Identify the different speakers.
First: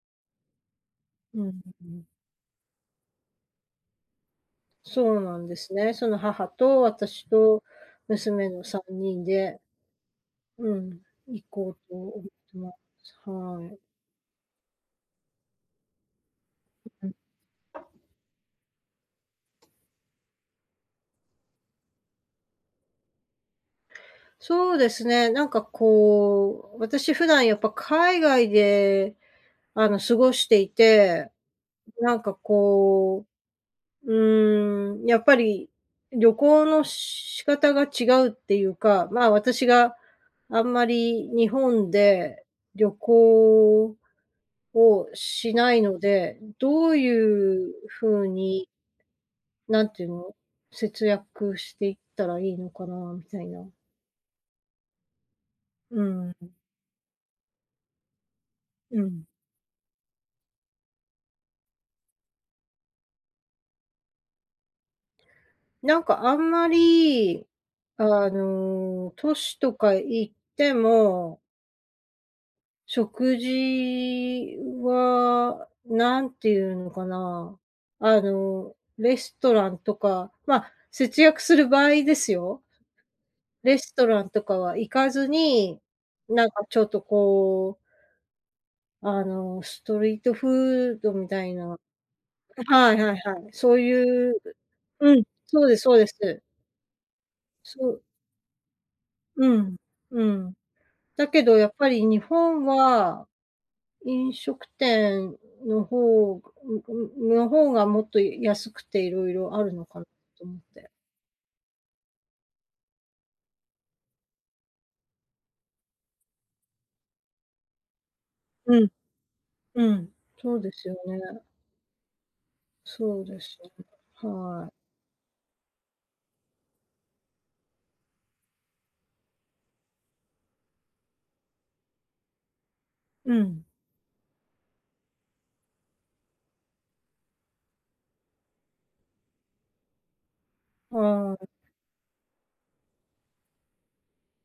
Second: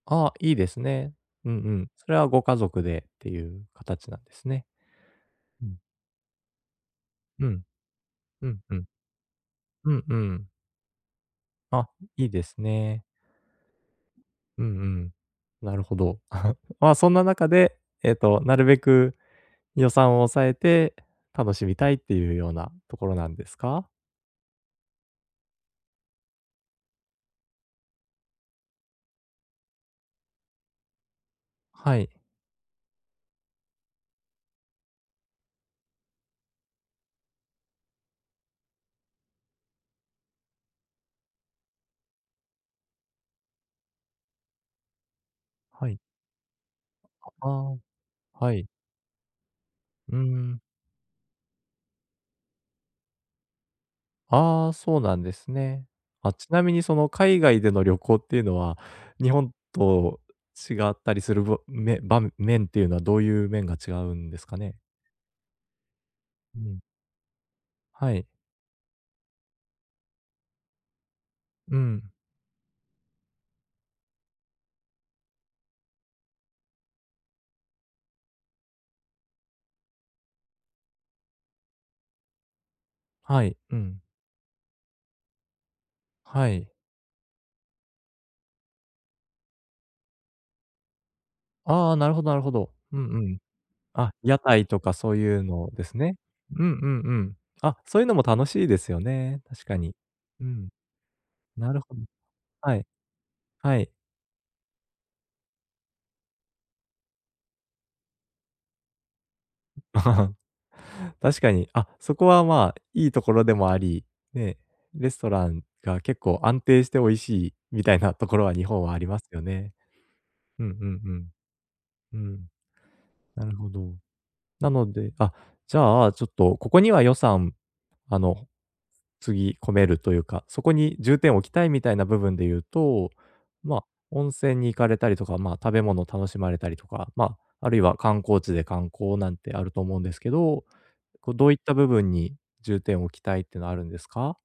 Speaker 1: ああ、いいですね。
Speaker 2: うん、
Speaker 1: うん
Speaker 2: う、
Speaker 1: う
Speaker 2: う
Speaker 1: ん。
Speaker 2: ん。
Speaker 1: それはご家族でっていう形なんですね。
Speaker 2: そうなんで
Speaker 1: う
Speaker 2: す
Speaker 1: ん。
Speaker 2: ね、その母と私
Speaker 1: う
Speaker 2: と
Speaker 1: ん。う
Speaker 2: 娘
Speaker 1: ん
Speaker 2: の
Speaker 1: う
Speaker 2: さ
Speaker 1: ん。
Speaker 2: んにんで
Speaker 1: うんうん。
Speaker 2: うん、行こう
Speaker 1: あ、
Speaker 2: と思っ
Speaker 1: いいです
Speaker 2: てま
Speaker 1: ね。
Speaker 2: す。はい。
Speaker 1: うんうん、なるほど。まあ
Speaker 2: う、う
Speaker 1: そ
Speaker 2: ん。
Speaker 1: んな中で
Speaker 2: 「打-明」
Speaker 1: ええと、なるべく予算を抑えて楽しみたいっていうようなところなんですか？
Speaker 2: そうですね、なんかこう、私普段やっぱ海外で、あの、過ごしていて、
Speaker 1: はい。
Speaker 2: なんかこう、うーん、やっぱり旅行の仕方が違うっていうか、まあ、私があんまり日本で旅行をしない
Speaker 1: は
Speaker 2: の
Speaker 1: い。
Speaker 2: で、どう
Speaker 1: あ、
Speaker 2: い
Speaker 1: あ
Speaker 2: う
Speaker 1: あ。
Speaker 2: 風
Speaker 1: は
Speaker 2: に
Speaker 1: い。
Speaker 2: なんていう
Speaker 1: うー
Speaker 2: の、
Speaker 1: ん。
Speaker 2: 節約していったらいいのかなみたいな。
Speaker 1: ああ、そうなんですね。
Speaker 2: うん。
Speaker 1: あ、ち
Speaker 2: ん。
Speaker 1: なみにその海外での旅行っていうのは、
Speaker 2: うん。
Speaker 1: 日本と違ったりする、ばめ場面っていうのはどういう面が違うんですかね？
Speaker 2: なんかあん
Speaker 1: う
Speaker 2: ま
Speaker 1: ん。
Speaker 2: り、
Speaker 1: はい。
Speaker 2: あの、都市とか行っても
Speaker 1: うん。
Speaker 2: 食事はなんていうのかな、あの、レストランとか、ま、節約する場合ですよ。
Speaker 1: はい、う
Speaker 2: レス
Speaker 1: ん。
Speaker 2: トランとかは行かずに、な
Speaker 1: は
Speaker 2: んか
Speaker 1: い。
Speaker 2: ちょっとこうあの、ストリートフードみたいな
Speaker 1: ああ、なるほどなるほど。
Speaker 2: は
Speaker 1: う
Speaker 2: い
Speaker 1: ん
Speaker 2: はいは
Speaker 1: う
Speaker 2: い、
Speaker 1: ん。
Speaker 2: そう
Speaker 1: あ、
Speaker 2: いう
Speaker 1: 屋台とかそ
Speaker 2: う
Speaker 1: う
Speaker 2: ん、
Speaker 1: いう
Speaker 2: そう
Speaker 1: の
Speaker 2: です
Speaker 1: です
Speaker 2: そうで
Speaker 1: ね。
Speaker 2: す。
Speaker 1: うんうんうん。あ、
Speaker 2: そ
Speaker 1: そ
Speaker 2: う。
Speaker 1: ういうのも楽しいですよね、
Speaker 2: う
Speaker 1: 確
Speaker 2: ん、
Speaker 1: かに。
Speaker 2: う
Speaker 1: う
Speaker 2: ん。
Speaker 1: ん。
Speaker 2: だけどや
Speaker 1: な
Speaker 2: っ
Speaker 1: る
Speaker 2: ぱ
Speaker 1: ほど。
Speaker 2: り日本
Speaker 1: はい。
Speaker 2: は、
Speaker 1: はい。
Speaker 2: 飲食店の方んんの方がもっと安くて色々あるのかな と思って。
Speaker 1: 確かに、あ、そこはまあいいところでもあり、ね、レストランが結構安定して美味しいみたいなところは日
Speaker 2: う
Speaker 1: 本
Speaker 2: ん。
Speaker 1: はありますよね。
Speaker 2: うん、そう
Speaker 1: うん
Speaker 2: で
Speaker 1: う
Speaker 2: すよ
Speaker 1: ん
Speaker 2: ね。
Speaker 1: うん。うん。
Speaker 2: そうで
Speaker 1: なる
Speaker 2: す
Speaker 1: ほ
Speaker 2: よね、
Speaker 1: ど。
Speaker 2: は
Speaker 1: な
Speaker 2: い。
Speaker 1: のであ、じゃあ、ちょっとここには予算、あの、注ぎ込めるというか、そこに重点を置きたいみたいな部分で言うと、
Speaker 2: うん。
Speaker 1: ま温泉に行かれたりとか、まあ食べ物を楽しまれたりとか、まあ、あるいは観光地で観光なんてあると思うんですけど、こ
Speaker 2: は
Speaker 1: うど
Speaker 2: い。
Speaker 1: ういった部分に重点を置きたいっていうのはあるんですか？